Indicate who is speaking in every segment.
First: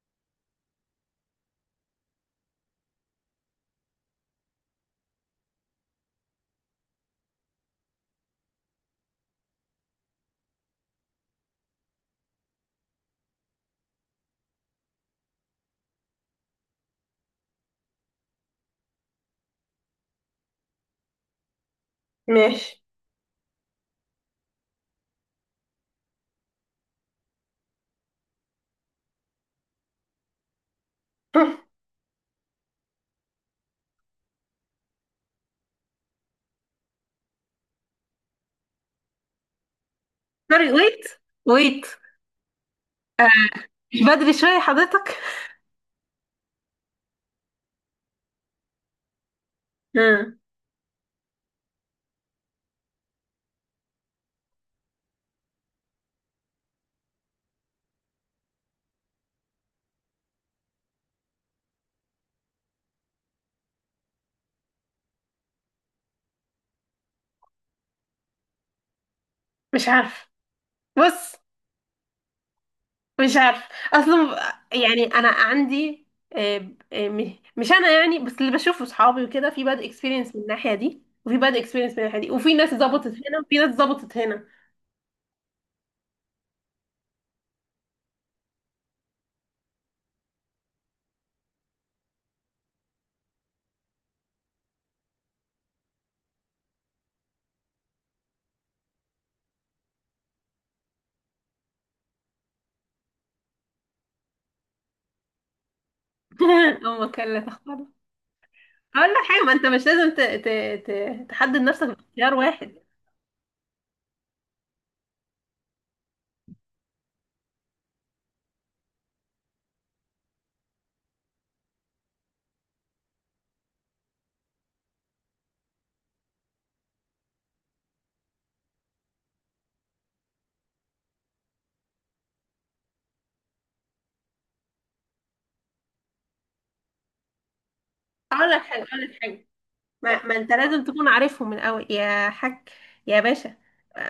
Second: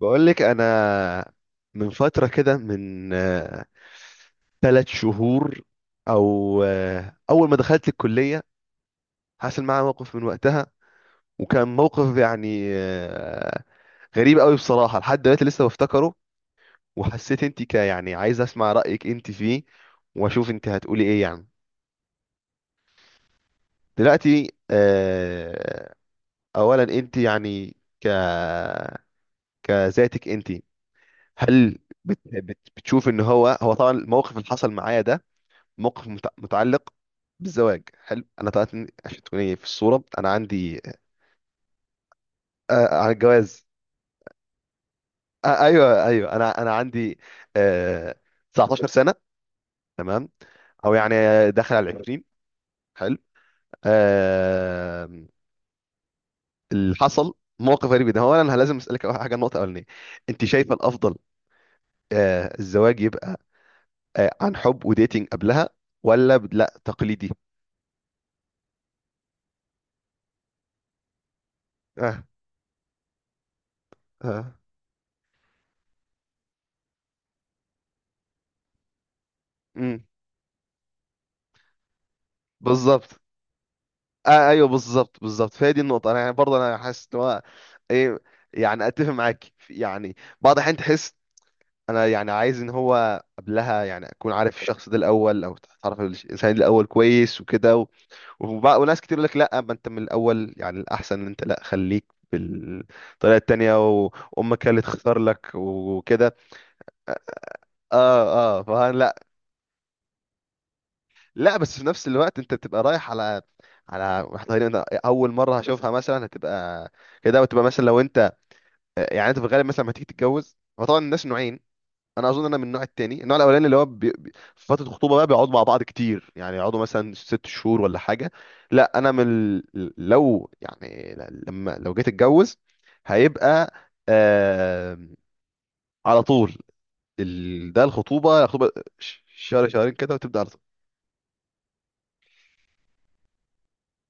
Speaker 1: بقول لك انا من فتره كده، من ثلاث شهور، او اول ما دخلت الكليه، حصل معايا موقف. من وقتها وكان موقف يعني غريب قوي بصراحه، لحد دلوقتي لسه بفتكره. وحسيت انت، يعني عايز اسمع رايك انت فيه، واشوف انت هتقولي ايه يعني.
Speaker 2: ماشي.
Speaker 1: دلوقتي اولا انت يعني ك كذاتك انت، هل بتشوف ان هو، طبعا الموقف اللي حصل معايا ده، موقف متعلق بالزواج. حلو. انا طلعت عشان تكوني في الصوره، انا
Speaker 2: سوري،
Speaker 1: عندي
Speaker 2: ويت ويت!
Speaker 1: على الجواز،
Speaker 2: مش بدري شوية حضرتك؟
Speaker 1: ايوه ايوه، انا عندي آه 19 سنه. تمام.
Speaker 2: مم.
Speaker 1: او يعني داخل على 20. حلو. آه اللي حصل موقف غريب جدا. هو انا، لازم اسالك أول حاجه، النقطه الاولانيه، انت شايفه الافضل الزواج يبقى عن حب وديتنج قبلها، ولا لا، تقليدي؟
Speaker 2: مش عارف. بص،
Speaker 1: اه
Speaker 2: مش عارف اصلا.
Speaker 1: اه،
Speaker 2: يعني انا عندي، آه، مش انا يعني، بس اللي بشوفه صحابي وكده، في باد
Speaker 1: امم،
Speaker 2: اكسبيرينس من الناحيه دي وفي باد اكسبيرينس من الناحيه دي، وفي ناس ظبطت
Speaker 1: بالظبط.
Speaker 2: هنا وفي ناس ظبطت هنا.
Speaker 1: ايوه، بالظبط بالظبط، فهي دي النقطه. انا يعني، برضه انا حاسس ان هو ايه، يعني اتفق معاك يعني بعض الاحيان تحس، انا يعني عايز ان هو قبلها يعني اكون عارف الشخص ده الاول، او تعرف الانسان ده الاول كويس وكده وناس كتير يقول لك لا، ما انت من الاول يعني الاحسن ان انت لا، خليك بالطريقه التانيه، وامك هي اللي تختار لك وكده.
Speaker 2: امك لا تختار!
Speaker 1: اه اه، فلا
Speaker 2: اقول لك
Speaker 1: لا.
Speaker 2: حاجه، ما انت مش لازم
Speaker 1: لا،
Speaker 2: تحدد
Speaker 1: بس في
Speaker 2: نفسك
Speaker 1: نفس
Speaker 2: باختيار
Speaker 1: الوقت انت
Speaker 2: واحد.
Speaker 1: بتبقى رايح على واحده، تقريباً اول مره هشوفها مثلا هتبقى كده، وتبقى مثلا لو انت، يعني انت في الغالب مثلا لما تيجي تتجوز، هو طبعا الناس نوعين. انا اظن انا من النوع التاني. النوع الاولاني اللي هو في فتره الخطوبه بقى بيقعدوا مع بعض كتير، يعني يقعدوا مثلا ست شهور ولا حاجه. لا انا من لو يعني لما لو جيت اتجوز، هيبقى آه... على طول. ده الخطوبه،
Speaker 2: اقول لك
Speaker 1: الخطوبه
Speaker 2: حاجه اقول لك حاجه
Speaker 1: شهر شهرين كده
Speaker 2: ما
Speaker 1: وتبدا على
Speaker 2: انت
Speaker 1: طول.
Speaker 2: لازم تكون عارفهم من الاول يا حاج، يا باشا.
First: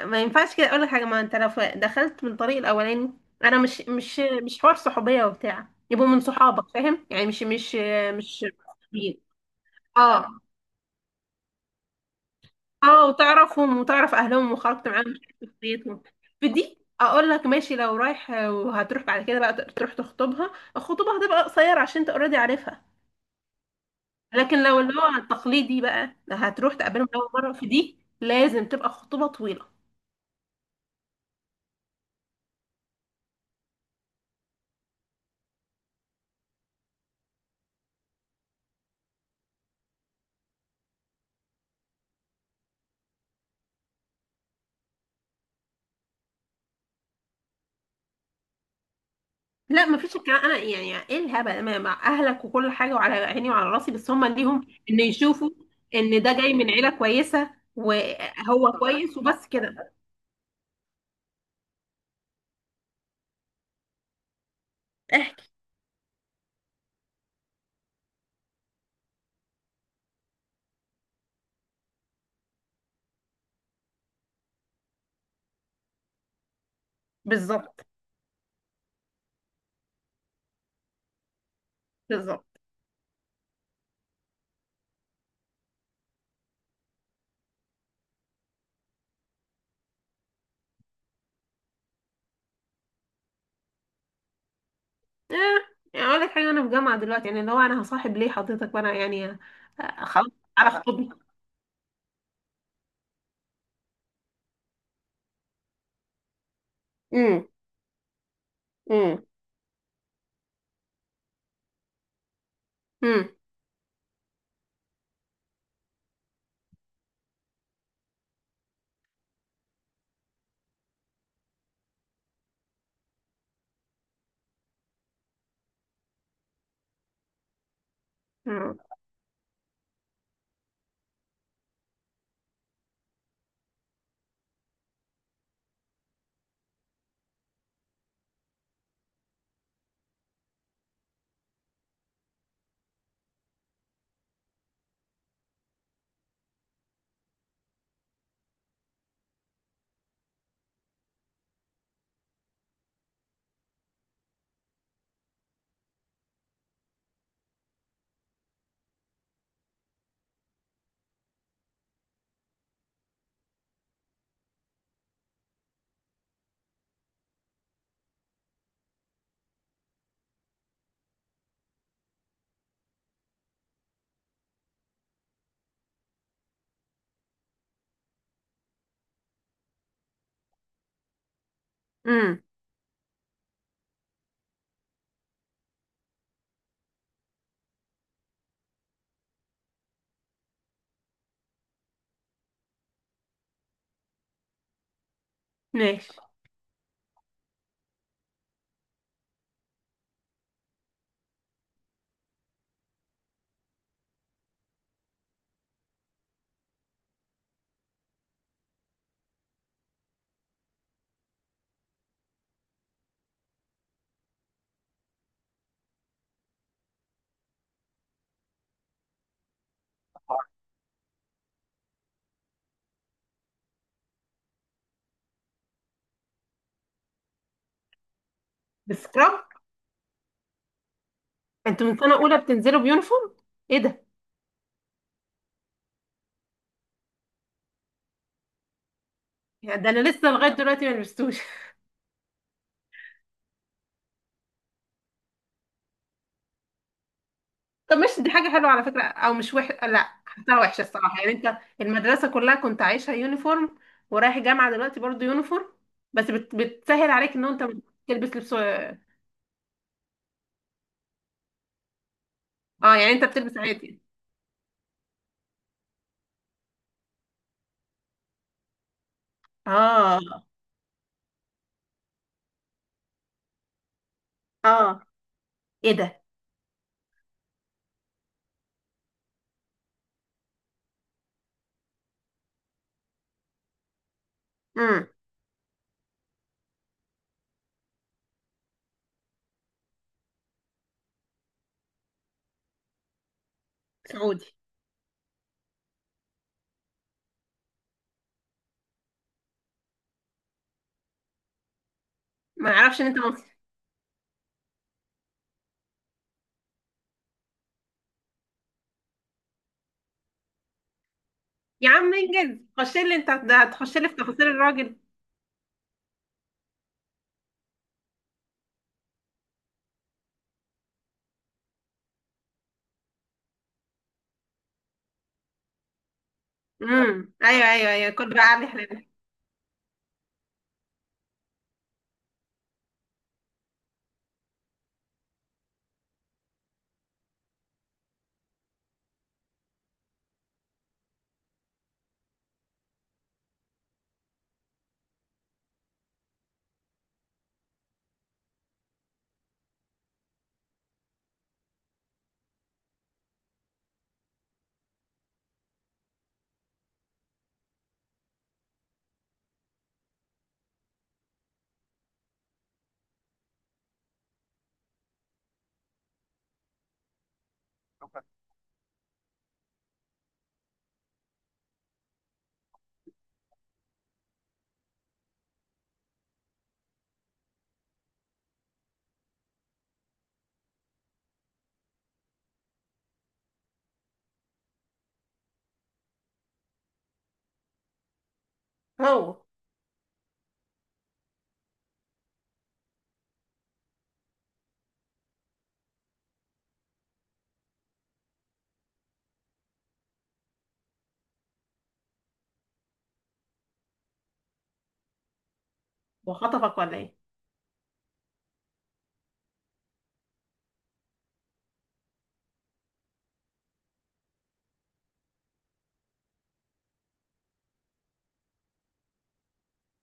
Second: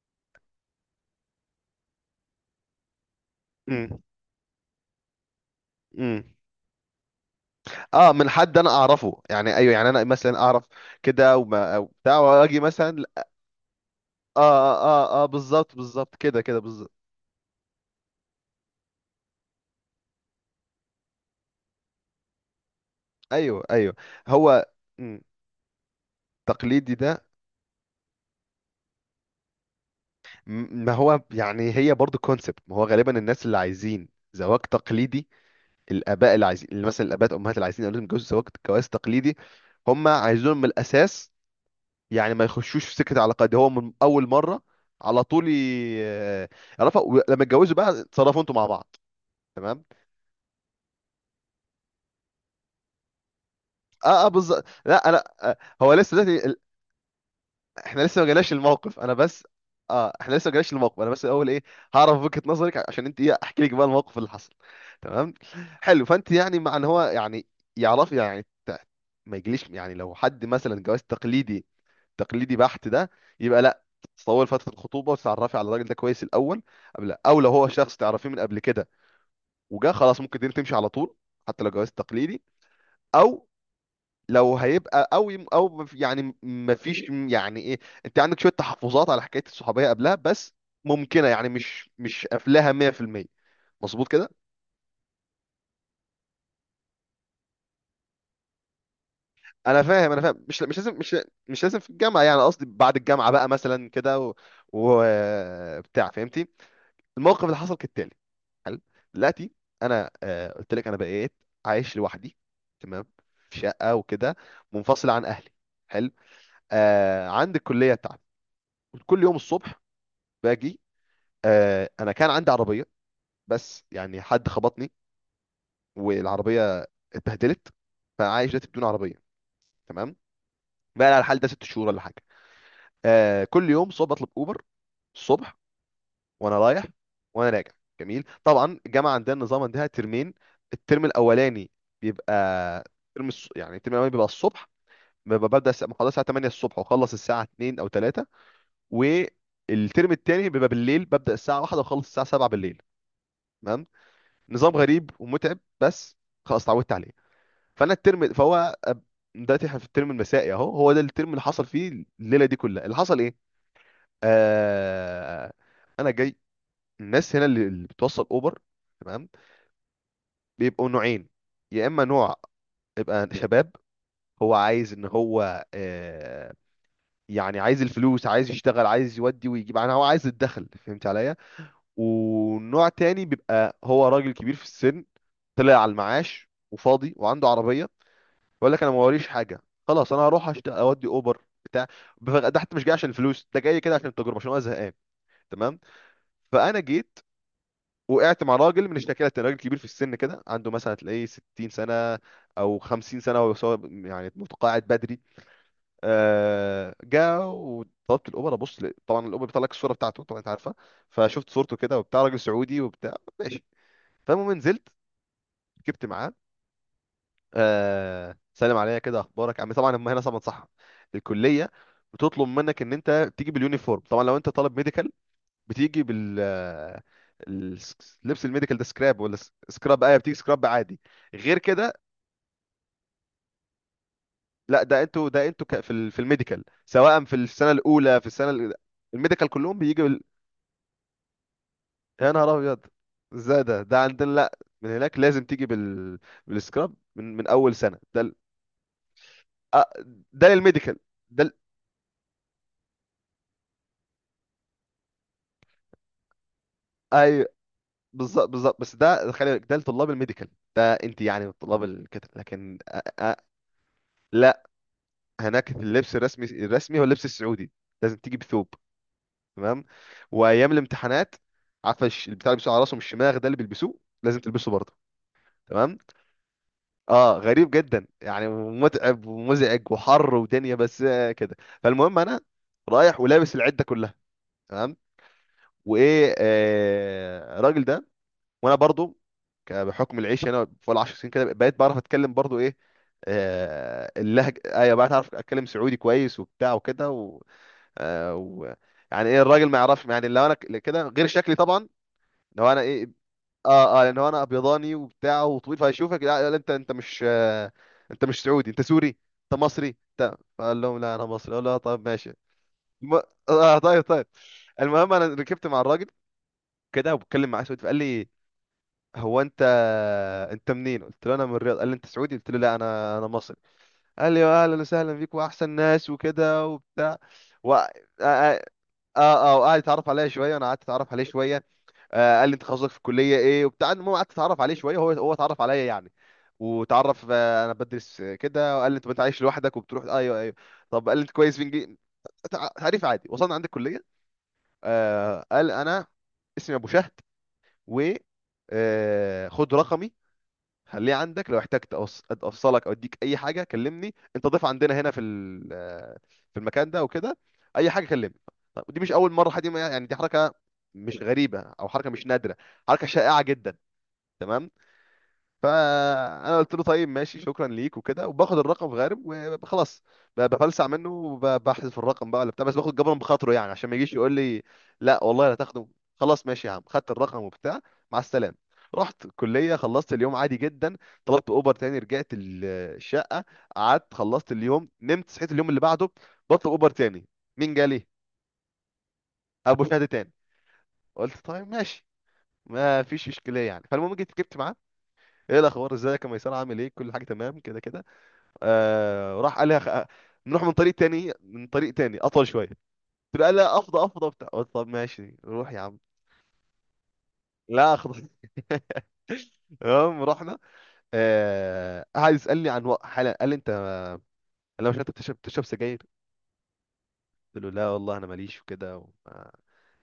Speaker 2: ما ينفعش كده. اقول لك حاجه، ما انت لو دخلت من الطريق الاولاني، انا مش
Speaker 1: امم
Speaker 2: مش مش حوار صحوبيه وبتاع، يبقوا من
Speaker 1: امم.
Speaker 2: صحابك، فاهم يعني؟ مش مش
Speaker 1: اه، من
Speaker 2: مش
Speaker 1: حد انا اعرفه يعني، ايوه يعني انا
Speaker 2: اه
Speaker 1: مثلا اعرف كده، وما أو بتاع، واجي مثلا.
Speaker 2: اه. وتعرفهم وتعرف
Speaker 1: اه
Speaker 2: اهلهم
Speaker 1: اه
Speaker 2: وخرجت معاهم
Speaker 1: اه،
Speaker 2: وشفت
Speaker 1: بالظبط
Speaker 2: شخصيتهم.
Speaker 1: بالظبط، كده
Speaker 2: في
Speaker 1: كده
Speaker 2: دي
Speaker 1: بالظبط.
Speaker 2: اقول لك ماشي، لو رايح وهتروح بعد كده بقى تروح تخطبها، الخطوبه هتبقى قصيره عشان انت اوريدي عارفها.
Speaker 1: ايوه ايوه،
Speaker 2: لكن
Speaker 1: هو
Speaker 2: لو اللي هو
Speaker 1: مم،
Speaker 2: التقليدي بقى، هتروح
Speaker 1: تقليدي
Speaker 2: تقابلهم
Speaker 1: ده.
Speaker 2: اول مره، في دي لازم تبقى خطوبه طويله.
Speaker 1: ما هو يعني هي برضو كونسبت، ما هو غالبا الناس اللي عايزين زواج تقليدي، الاباء اللي عايزين، اللي مثلا الاباء الامهات اللي عايزين اولادهم يتجوزوا زواج جواز تقليدي، هم عايزينهم من الاساس يعني ما يخشوش في سكه علاقات دي، هو من اول مره على طول يعرفها، ولما يتجوزوا بقى اتصرفوا انتوا مع بعض. تمام.
Speaker 2: لا، مفيش الكلام! انا يعني ايه الهبل؟ مع اهلك وكل حاجه وعلى عيني وعلى راسي، بس
Speaker 1: اه
Speaker 2: هم
Speaker 1: اه بالظبط.
Speaker 2: ليهم ان
Speaker 1: لا انا
Speaker 2: يشوفوا
Speaker 1: هو لسه
Speaker 2: ان ده جاي
Speaker 1: دلوقتي،
Speaker 2: من عيله كويسه
Speaker 1: احنا لسه ما جالناش
Speaker 2: وهو
Speaker 1: الموقف، انا
Speaker 2: كويس،
Speaker 1: بس.
Speaker 2: وبس كده.
Speaker 1: اه، احنا لسه ما جالناش الموقف، انا بس الاول ايه، هعرف وجهة نظرك، عشان انت ايه احكي لك بقى الموقف اللي حصل. تمام.
Speaker 2: احكي.
Speaker 1: حلو. فانت يعني مع ان هو يعني يعرف يعني ما يجليش يعني، لو حد مثلا جواز تقليدي، تقليدي بحت ده، يبقى لا، تطول فترة الخطوبة وتتعرفي على الراجل ده كويس الاول. قبل، او لو هو
Speaker 2: بالظبط،
Speaker 1: شخص تعرفيه من قبل كده وجا، خلاص ممكن الدنيا تمشي على طول، حتى لو جواز تقليدي.
Speaker 2: بالظبط.
Speaker 1: او لو هيبقى قوي، او يعني مفيش. يعني ايه، انت عندك شويه تحفظات على حكايه الصحوبيه قبلها، بس ممكنه، يعني مش قافلاها 100%. مظبوط كده؟
Speaker 2: اه. يعني اقول لك حاجه، انا في جامعه دلوقتي، يعني اللي هو انا هصاحب ليه حضرتك؟ وانا يعني
Speaker 1: انا فاهم، انا
Speaker 2: خلاص
Speaker 1: فاهم، مش
Speaker 2: على
Speaker 1: مش لازم،
Speaker 2: خطوبي.
Speaker 1: مش لازم في الجامعه، يعني قصدي بعد الجامعه بقى مثلا كده و... بتاع، فهمتي. الموقف
Speaker 2: امم.
Speaker 1: اللي حصل كالتالي. حلو.
Speaker 2: امم.
Speaker 1: دلوقتي انا قلت لك انا بقيت عايش لوحدي. تمام.
Speaker 2: امم.
Speaker 1: في شقه وكده، منفصل عن اهلي. حلو. عندي الكليه بتاعتي، كل يوم الصبح باجي. انا كان عندي عربيه، بس يعني حد خبطني والعربيه اتبهدلت، فعايش دلوقتي
Speaker 2: امم.
Speaker 1: بدون عربيه. تمام. بقى على الحال ده ست شهور ولا حاجه. كل يوم صبح بطلب اوبر، الصبح وانا رايح وانا راجع. جميل. طبعا الجامعه عندنا النظام عندها ترمين. الترم الاولاني بيبقى يعني الترم الاولاني بيبقى الصبح، ببدا محاضره الساعه 8 الصبح، واخلص الساعه 2 او 3. والترم الثاني بيبقى بالليل، ببدا الساعه 1 واخلص الساعه 7 بالليل. نظام غريب ومتعب، بس خلاص اتعودت عليه. فانا الترم فهو أب- دلوقتي احنا في الترم المسائي اهو، هو ده الترم اللي حصل فيه الليله دي كلها. اللي حصل ايه؟ آه... انا جاي. الناس هنا اللي بتوصل اوبر، تمام، بيبقوا نوعين. يا اما نوع يبقى شباب، هو عايز ان هو يعني عايز الفلوس، عايز يشتغل، عايز يودي ويجيب، يعني هو عايز الدخل، فهمت عليا.
Speaker 2: أمم.
Speaker 1: ونوع تاني بيبقى هو راجل كبير في السن، طلع على المعاش وفاضي وعنده عربية. بقول لك انا ما وريش حاجه، خلاص انا هروح اودي اوبر بتاع. ده حتى مش جاي عشان الفلوس، ده جاي كده عشان التجربه، عشان انا زهقان. تمام.
Speaker 2: ماشي.
Speaker 1: فانا جيت وقعت مع راجل من الشكاله، راجل كبير في السن كده، عنده مثلا تلاقيه 60 سنه او 50 سنه، وهو سواق يعني متقاعد بدري. جا وطلبت الاوبر، ابص طبعا الاوبر بيطلع لك الصوره بتاعته، طبعا انت عارفه. فشفت صورته كده وبتاع، راجل سعودي وبتاع. ماشي. فالمهم نزلت ركبت معاه، سلم عليا كده، اخبارك عم. طبعا هم هنا طبعا صح، الكليه بتطلب منك ان انت تيجي باليونيفورم. طبعا لو انت طالب ميديكال بتيجي لبس الميديكال ده سكراب، ولا
Speaker 2: بسكراب؟
Speaker 1: سكراب ايه، بتيجي سكراب عادي. غير
Speaker 2: انتوا
Speaker 1: كده؟
Speaker 2: من سنه اولى بتنزلوا بيونيفورم؟ ايه ده!
Speaker 1: لا ده انتوا، في الميديكال سواء في السنه الاولى، في السنه الميديكال كلهم
Speaker 2: يعني ده
Speaker 1: بيجي
Speaker 2: انا لسه لغايه دلوقتي ما لبستوش.
Speaker 1: يا نهار ابيض، ازاي ده؟ عندنا لا، من هناك لازم تيجي بالسكراب من اول
Speaker 2: طب
Speaker 1: سنه،
Speaker 2: ماشي، دي حاجة حلوة على فكرة، أو مش
Speaker 1: آه،
Speaker 2: لا،
Speaker 1: ده
Speaker 2: حتى وحشة
Speaker 1: للميديكال.
Speaker 2: الصراحة. يعني
Speaker 1: ده ال...
Speaker 2: أنت المدرسة كلها كنت عايشها يونيفورم، ورايح جامعة دلوقتي برضو يونيفورم، بس بتسهل عليك إن
Speaker 1: أيوه.
Speaker 2: أنت بتلبس
Speaker 1: بالظبط
Speaker 2: لبس.
Speaker 1: بالظبط، بس
Speaker 2: اه.
Speaker 1: ده خلي بالك، ده لطلاب الميديكال. ده انت يعني من طلاب الكتب، لكن
Speaker 2: يعني أنت
Speaker 1: أ...
Speaker 2: بتلبس عادي؟
Speaker 1: لا. هناك اللبس الرسمي، هو اللبس السعودي، لازم تيجي بثوب. تمام.
Speaker 2: اه
Speaker 1: وايام الامتحانات، عارفه البتاع اللي بيلبسوه على راسهم، الشماغ ده اللي بيلبسوه لازم تلبسه برضه.
Speaker 2: اه. إيه
Speaker 1: تمام.
Speaker 2: ده!
Speaker 1: اه، غريب جدا يعني، متعب ومزعج وحر ودنيا، بس كده. فالمهم انا رايح ولابس العده كلها. تمام.
Speaker 2: امم.
Speaker 1: وايه، الراجل ده، وانا برضو بحكم العيش هنا فوق العشر سنين كده، بقيت بعرف اتكلم برضو ايه،
Speaker 2: سعودي؟
Speaker 1: اللهجه، ايوه بقيت اعرف اتكلم سعودي كويس وبتاع وكده آه و... يعني ايه الراجل ما يعرفش يعني، لو انا كده غير شكلي طبعا،
Speaker 2: ما
Speaker 1: لو انا
Speaker 2: أعرفش إن
Speaker 1: ايه،
Speaker 2: أنت مصري.
Speaker 1: اه اه، لان هو انا ابيضاني وبتاع وطويل، فهيشوفك لا, لا، انت مش انت مش سعودي، انت سوري، انت مصري انت. فقال لهم لا انا مصري، اقول له
Speaker 2: يا
Speaker 1: طيب
Speaker 2: عم
Speaker 1: ماشي.
Speaker 2: انجز، خش لي!
Speaker 1: الم...
Speaker 2: أنت ده
Speaker 1: اه
Speaker 2: هتخش
Speaker 1: طيب
Speaker 2: لي في
Speaker 1: طيب.
Speaker 2: تفاصيل الراجل!
Speaker 1: المهم انا ركبت مع الراجل كده، وبتكلم معاه سعودي، فقال لي هو انت، انت منين؟ قلت له انا من الرياض. قال لي انت سعودي؟ قلت له لا، انا مصري. قال لي اهلا وسهلا بيك واحسن ناس، وكده وبتاع
Speaker 2: امم. أيوه
Speaker 1: اه
Speaker 2: أيوه أيوه، كنت بقى علي حلال.
Speaker 1: اه اه، وقعد يتعرف عليا شويه، وانا قعدت اتعرف عليه شويه. قال لي انت تخصصك في الكليه ايه وبتاع. المهم قعدت اتعرف عليه شويه، هو اتعرف عليا يعني، وتعرف انا بدرس كده. وقال لي انت عايش لوحدك وبتروح، ايوه ايوه. طب قال لي انت كويس في انجليزي. تعريف عادي. وصلنا عند الكليه، قال انا اسمي ابو شهد، و آه، خد رقمي، خليه عندك، لو احتجت افصلك او اديك اي حاجه كلمني، انت ضيف عندنا هنا في المكان ده وكده، اي حاجه كلمني. طب دي مش اول مره حد يعني، دي حركه مش غريبه او حركه مش نادره، حركه شائعه جدا. تمام. فانا قلت له طيب ماشي، شكرا ليك وكده، وباخد الرقم في غارب وخلاص. بفلسع منه وبحذف الرقم بقى ولا بتاع، بس باخد جبرا بخاطره يعني، عشان ما يجيش يقول لي لا والله لا تاخده. خلاص ماشي يا عم، خدت الرقم وبتاع، مع السلامه. رحت الكليه، خلصت اليوم عادي جدا. طلبت اوبر تاني، رجعت الشقه، قعدت خلصت اليوم، نمت. صحيت اليوم اللي بعده، بطلب اوبر تاني، مين جالي؟
Speaker 2: هو
Speaker 1: ابو شهد تاني. قلت طيب ماشي، ما فيش اشكاليه يعني. فالمهم جيت ركبت معاه، ايه الاخبار ازيك يا ميسان، عامل ايه، كل حاجه تمام كده كده. راح قال لي نروح من طريق تاني، من طريق تاني اطول شويه. قلت له، قال لا افضى افضى بتاع. قلت طب ماشي روح يا عم.
Speaker 2: وخطفك ولا إيه؟
Speaker 1: لا اخضر. المهم رحنا. قعد يسالني عن حاله، قال لي انت، لو مش انت، بتشرب سجاير؟ قلت له لا والله انا ماليش وكده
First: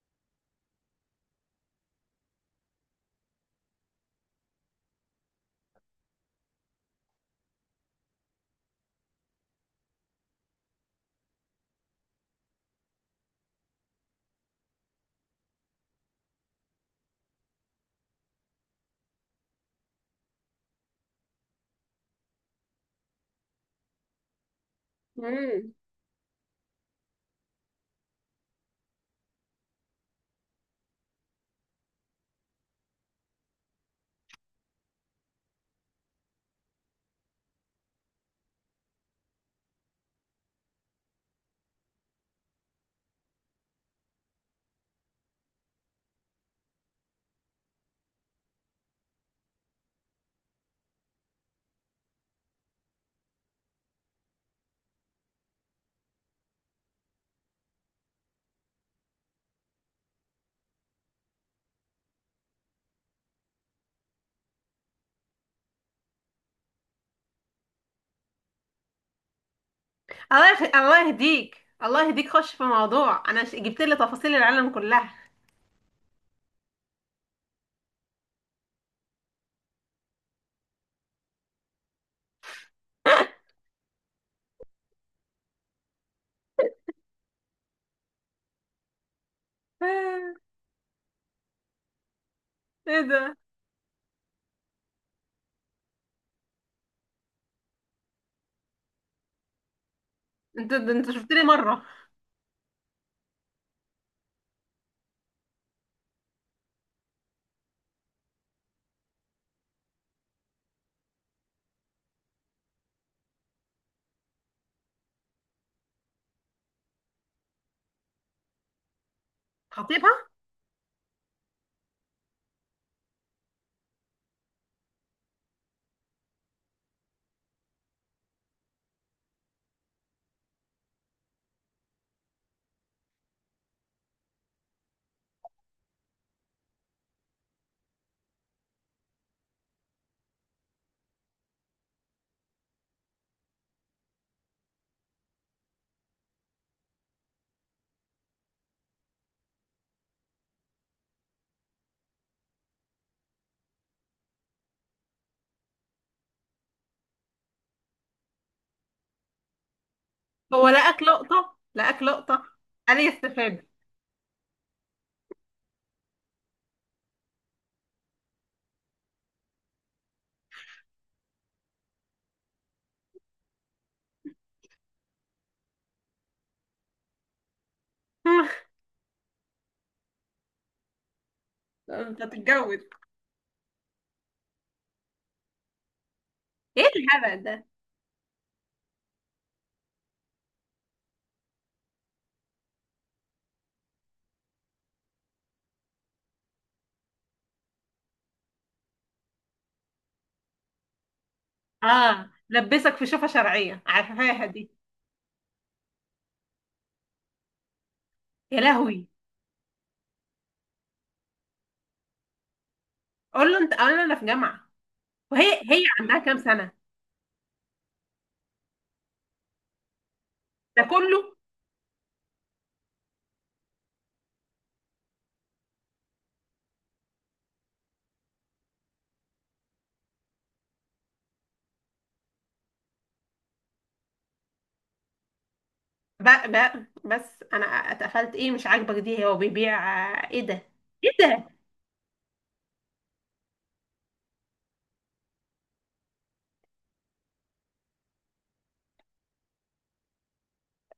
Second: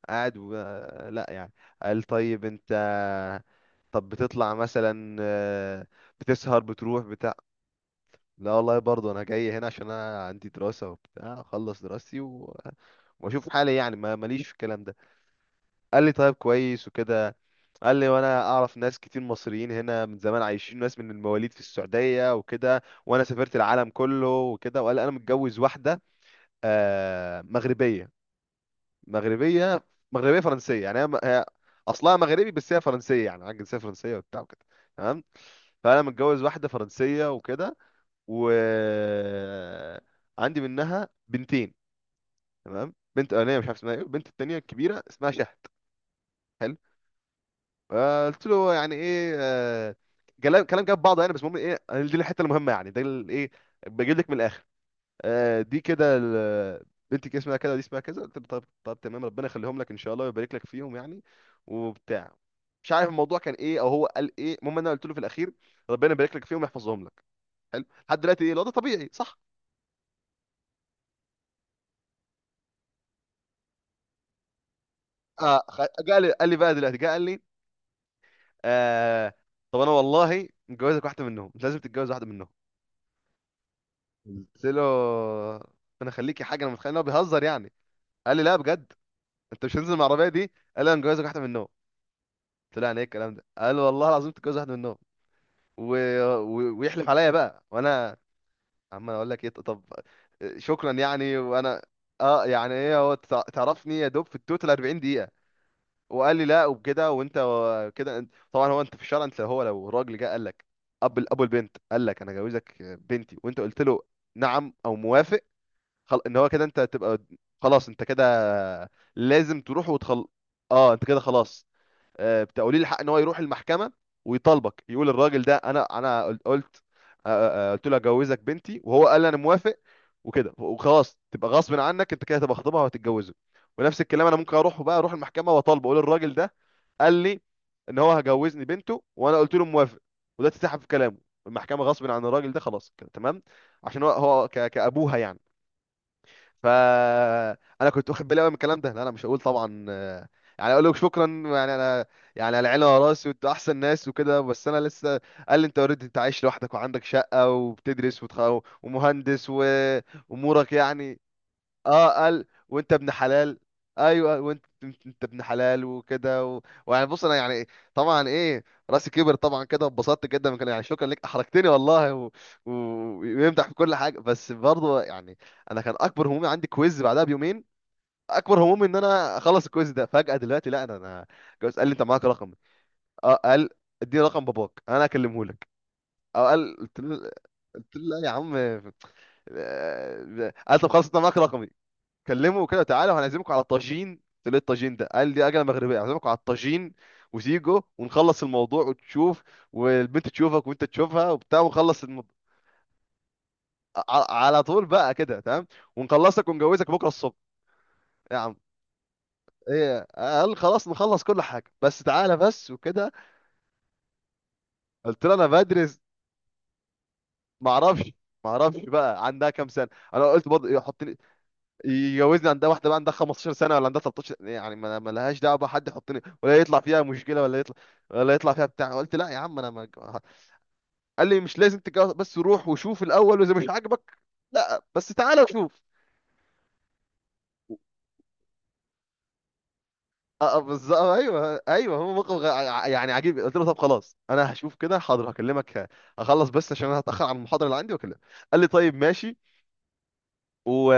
Speaker 1: قاعد لا، يعني قال طيب انت، طب بتطلع مثلا بتسهر بتروح بتاع. لا والله، برضه انا جاي هنا عشان انا عندي دراسة وبتاع، اخلص دراستي واشوف حالي. يعني ما ماليش في الكلام ده. قال لي طيب، كويس وكده. قال لي وانا اعرف ناس كتير مصريين هنا من زمان، عايشين ناس من المواليد في السعودية وكده، وانا سافرت العالم كله وكده. وقال لي انا متجوز
Speaker 2: مم.
Speaker 1: واحدة مغربية، مغربية، مغربية فرنسية، يعني هي هي اصلها مغربي بس هي فرنسية، يعني عندها جنسية فرنسية وبتاع وكده. تمام. فانا متجوز واحدة فرنسية وكده، وعندي منها بنتين. تمام، بنت اولانيه مش عارف اسمها ايه، البنت التانية الكبيرة اسمها شهد. حلو. قلت له يعني ايه. كلام كلام جاب بعضه يعني. بس المهم ايه، دي الحته المهمه يعني، ايه، بجيب لك من الاخر. آه، دي كده ال- بنتك اسمها كده، دي اسمها كذا. قلت له طب تمام، ربنا يخليهم لك ان شاء الله، ويبارك لك فيهم يعني وبتاع. مش عارف الموضوع كان ايه او هو قال ايه، المهم انا قلت له في الاخير ربنا يبارك لك فيهم ويحفظهم لك. حلو. لحد دلوقتي ايه الوضع؟ طبيعي صح.
Speaker 2: الله الله يهديك، الله يهديك، خش في موضوع. انا جبت لي تفاصيل العالم كلها!
Speaker 1: جه لي قال لي بقى دلوقتي، جه قال لي آه، طب انا والله متجوزك واحده منهم، مش لازم تتجوز واحده منهم. قلت له انا خليكي حاجه، انا متخيل ان هو بيهزر يعني. قال لي لا، بجد انت مش هتنزل مع العربيه
Speaker 2: آه،
Speaker 1: دي. قال لي انا مجوزك واحده من النوم. قلت له يعني
Speaker 2: ايه
Speaker 1: ايه الكلام
Speaker 2: ده؟
Speaker 1: ده؟ قال والله العظيم تتجوز واحده من النوم. و... ويحلف عليا بقى، وانا عمال اقول لك ايه طب
Speaker 2: انت
Speaker 1: شكرا
Speaker 2: ده انت شفت
Speaker 1: يعني.
Speaker 2: لي
Speaker 1: وانا
Speaker 2: مره.
Speaker 1: اه يعني ايه، هو تعرفني يا دوب في التوتال 40 دقيقه، وقال لي لا وبكده، وانت كده طبعا هو انت في الشارع، انت هو لو راجل جه قال لك، ابو البنت قال لك انا جوزك بنتي وانت قلت له نعم او موافق، ان هو كده انت تبقى، خلاص انت كده لازم تروح
Speaker 2: خطيبها!
Speaker 1: وتخل. اه انت كده خلاص. آه بتقولي الحق ان هو يروح المحكمه ويطالبك، يقول الراجل ده قلت آه، قلت له اجوزك بنتي وهو قال انا موافق وكده وخلاص، تبقى غصب عنك، انت كده تبقى خطيبها وهتتجوزه. ونفس الكلام انا ممكن اروح بقى، اروح المحكمه واطالبه، اقول الراجل ده قال لي ان هو هجوزني بنته وانا قلت له موافق، وده اتسحب في كلامه. المحكمه غصب عن الراجل ده، خلاص كده تمام. عشان هو كابوها يعني. فانا كنت واخد بالي قوي من الكلام ده، لا انا مش هقول طبعا يعني اقول لك شكرا يعني، انا يعني على عيني وعلى راسي وانتوا احسن ناس وكده، بس انا لسه. قال لي انت اوريدي، انت عايش لوحدك وعندك شقه وبتدرس ومهندس
Speaker 2: هو
Speaker 1: وامورك
Speaker 2: لقاك
Speaker 1: يعني.
Speaker 2: لقطه، لقاك
Speaker 1: اه
Speaker 2: لقطه.
Speaker 1: قال وانت
Speaker 2: قال لي
Speaker 1: ابن حلال.
Speaker 2: استفاد.
Speaker 1: ايوه، وانت انت ابن حلال وكده و... ويعني بص انا يعني طبعا ايه، راسي كبر طبعا كده، واتبسطت جدا من كان، يعني شكرا ليك، احرجتني والله و... ويمدح في كل حاجه. بس برضه يعني انا كان اكبر همومي عندي كويز بعدها بيومين، اكبر همومي ان انا اخلص الكويز ده، فجاه دلوقتي لا، انا جوز. قال لي انت
Speaker 2: انت
Speaker 1: معاك رقم؟
Speaker 2: تتجوز؟
Speaker 1: اه قال اديني رقم باباك انا اكلمه لك. اه قال،
Speaker 2: ايه
Speaker 1: قلت له،
Speaker 2: الهبل ده!
Speaker 1: قلت له لا يا عم. قال طب خلاص انت معاك رقمي، كلمه كده تعالى وهنعزمكم على طاجين. قلت له إيه الطاجين ده؟ قال لي اكله مغربيه، هعزمكم على الطاجين وزيجو، ونخلص الموضوع وتشوف، والبنت تشوفك وانت تشوفها وبتاع ونخلص
Speaker 2: اه، لبسك في شوفه شرعيه، عارفاها
Speaker 1: على
Speaker 2: دي؟
Speaker 1: طول بقى كده تمام، ونخلصك ونجوزك بكره الصبح يا عم.
Speaker 2: يا لهوي!
Speaker 1: ايه، قال خلاص نخلص كل حاجه، بس تعالى بس وكده.
Speaker 2: قول له انت، قول له انا في جامعه.
Speaker 1: قلت له انا
Speaker 2: وهي هي
Speaker 1: بدرس.
Speaker 2: عندها كام سنه؟
Speaker 1: ما اعرفش، ما اعرفش بقى عندها كام سنه، انا قلت برضه
Speaker 2: ده
Speaker 1: يحطني
Speaker 2: كله؟
Speaker 1: يجوزني، عندها واحده بقى عندها 15 سنه ولا عندها 13، يعني ما لهاش دعوه بقى، حد يحطني ولا يطلع فيها مشكله، ولا يطلع، ولا يطلع فيها بتاع. قلت لا يا عم انا ما. قال لي مش لازم تتجوز، بس روح وشوف الاول، واذا مش عاجبك، لا بس تعالى وشوف.
Speaker 2: بقى، بقى، بس انا اتقفلت. ايه مش عاجبك؟ دي هو بيبيع! ايه ده؟
Speaker 1: اه بالظبط،
Speaker 2: ايه ده؟
Speaker 1: ايوه ايوه، هو موقف يعني عجيب. قلت له طب خلاص انا هشوف كده، حاضر هكلمك، اخلص بس عشان انا هتاخر على المحاضره اللي عندي واكلمك. قال لي طيب ماشي، و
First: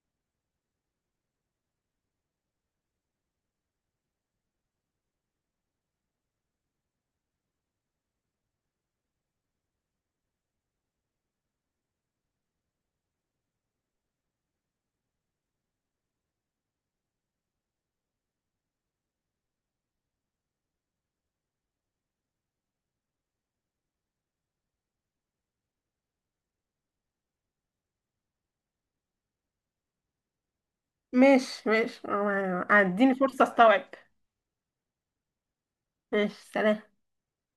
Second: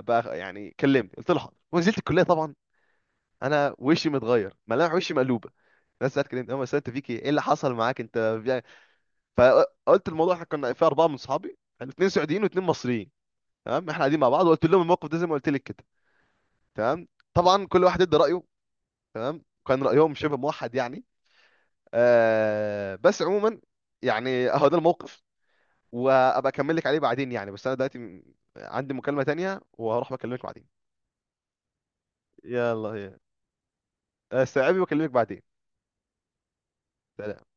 Speaker 1: بقى يعني كلمني. قلت له حاضر، ونزلت الكليه طبعا انا وشي متغير ملامح، وشي مقلوبه. ناس سالت كده، هم سالت فيك ايه، إيه اللي حصل معاك انت؟ بيع- فقلت الموضوع، احنا كنا في اربعه من اصحابي، اثنين سعوديين واثنين مصريين. تمام، احنا قاعدين مع بعض، وقلت لهم الموقف ده زي ما قلت لك كده. تمام، طبعا كل واحد ادى رايه. تمام، كان رايهم شبه موحد يعني آه. بس عموما يعني اهو ده الموقف، وابقى اكمل لك عليه بعدين يعني. بس انا دلوقتي عندي مكالمه تانية، وهروح بكلمك بعدين.
Speaker 2: ماشي ماشي،
Speaker 1: يلا
Speaker 2: اديني
Speaker 1: هي
Speaker 2: فرصة استوعب.
Speaker 1: استوعبي واكلمك بعدين.
Speaker 2: ماشي. سلام.
Speaker 1: سلام.